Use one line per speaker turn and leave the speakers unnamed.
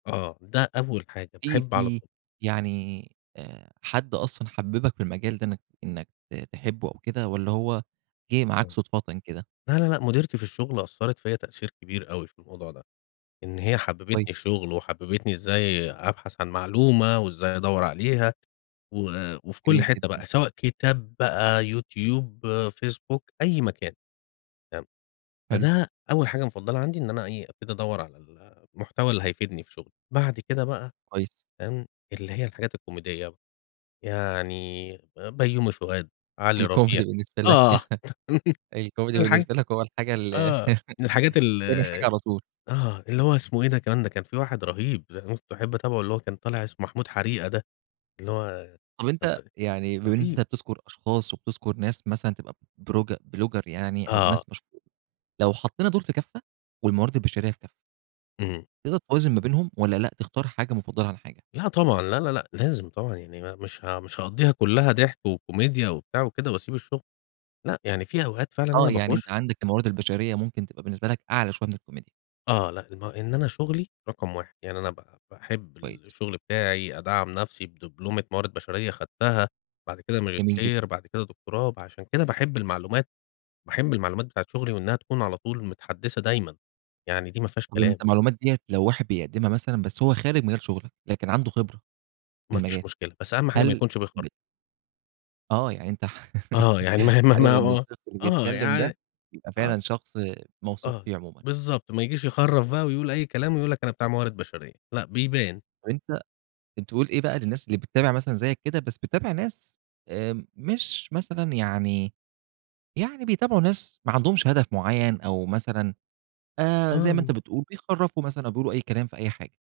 آه، ده أول حاجة،
إيه،
باحب على
في
ط
يعني آآ، حد أصلًا حبِّبك في المجال ده إنك إنك ت تحبه أو كده والّا هو جه معاك
آه.
صدفةً كده؟
لا لا لأ، مُديرتي في الشغل أثّرت فيّا تأثير كبير أوي في الموضوع ده، إن هي حبّبتني
كويس.
الشُغل، وحبّبتني إزاي أبحث عن معلومة، وإزاي أدوّر عليها و وفي كل
جميل
حتة
جدًا.
بقى، سواء كتاب بقى، يوتيوب، فيسبوك، أي مكان، تمام.
حلو.
فده أول حاجة مُفضّلة عندي إن أنا إيه، أبتدي ادوّر على ال المحتوى اللي هيفيدني في شُغلي. بعد كده بقى
كويس.
تمام، اللي هي الحاجات الكوميدية، يعني بيّومي فؤاد، علي ربيع،
الكوميدي بالنسبة لك،
آه،
الكوميدي
[unintelligible]
بالنسبة لك، هو الحاجة ال
آه، من الحاجات ال
تاني حاجة على طول.
آه، اللي هو اسمه إيه، ده كمان ده كان في واحد رَهيب [unintelligible] باحب اتابعه اللي هو كان طالع اسمه محمود حريقة ده، اللي هو
طب،
كان ب
أنت يعني بما إن أنت
رهيب.
بتذكُر أشخاص وبتذكُر ناس مثلًا تبقى بورج بلوجر يعني أو
آه.
ناس مشهو لو حطّينا دول في كفّة والموارد البشرية في كفّة
إمم.
تقدر توازن ما بينهم والّا لأ، تختار حاجة مُفضّلة عن حاجة؟
لأ، طبعًا. لا لا لأ، لازم طبعًا، يعني ما مش ه مش هاقضّيها كلها ضِحك وكوميديا وبتاع وكده واسيب الشغل. لأ، يعني في أوقات فعلًا
آه،
أنا
يعني أنت
باخُش
عندك الموارد البشرية ممكن تبقى بالنسبة لك أعلى شوية من الكوميديا.
آه، لأ، ما إن أنا شُغلي رقم 1، يعني أنا ب باحب
كويس.
الشغل بتاعي، أدعّم نفسي بدبلومة موارد بشرية اخدتها، بعد كده
جميل جدًا.
ماجستير، بعد كده دكتوراه. فعشان كده باحب المعلومات، باحب المعلومات بتاعة شُغلي وإنها تكون على طول متحدّثة دايمًا، يعني دي ما فيهاش
طب، أنت
كلام.
المعلومات ديّة لو واحد بيقدّمها مثلًا بس هو خارج من غير شُغلة، لكن عنده خبرة في
ما فيش
المجال،
مشكلة، بس أهم حاجة ما
هل
يكونش بيخَر
بت آه، يعني أنت ح
آه، يعني ما هي ما ه
حابب
ما ه
إن
آه،
الشخص اللي
آه.
بيتكلم ده،
يعني
يبقى
آه.
فعلًا شخص موثوق
آه،
فيه عمومًا.
بالضبط. ما ييجيش يخرّف بقى ويقول أي كلام ويقول لك أنا بتاع موارد بشرية لأ، بيبان.
طب، أنت أنت بتقول إيه بقى للناس اللي بتتابع مثلًا زيك كده، بس بتتابع ناس آمم، مش مثلًا يعني يعني بيتابعوا ناس ما عندهمش هدف معين أو مثلًا آآ، زي ما أنت
آه.
بتقول، بيخرّفوا مثلًا أو بيقولوا أي كلام في أي حاجة.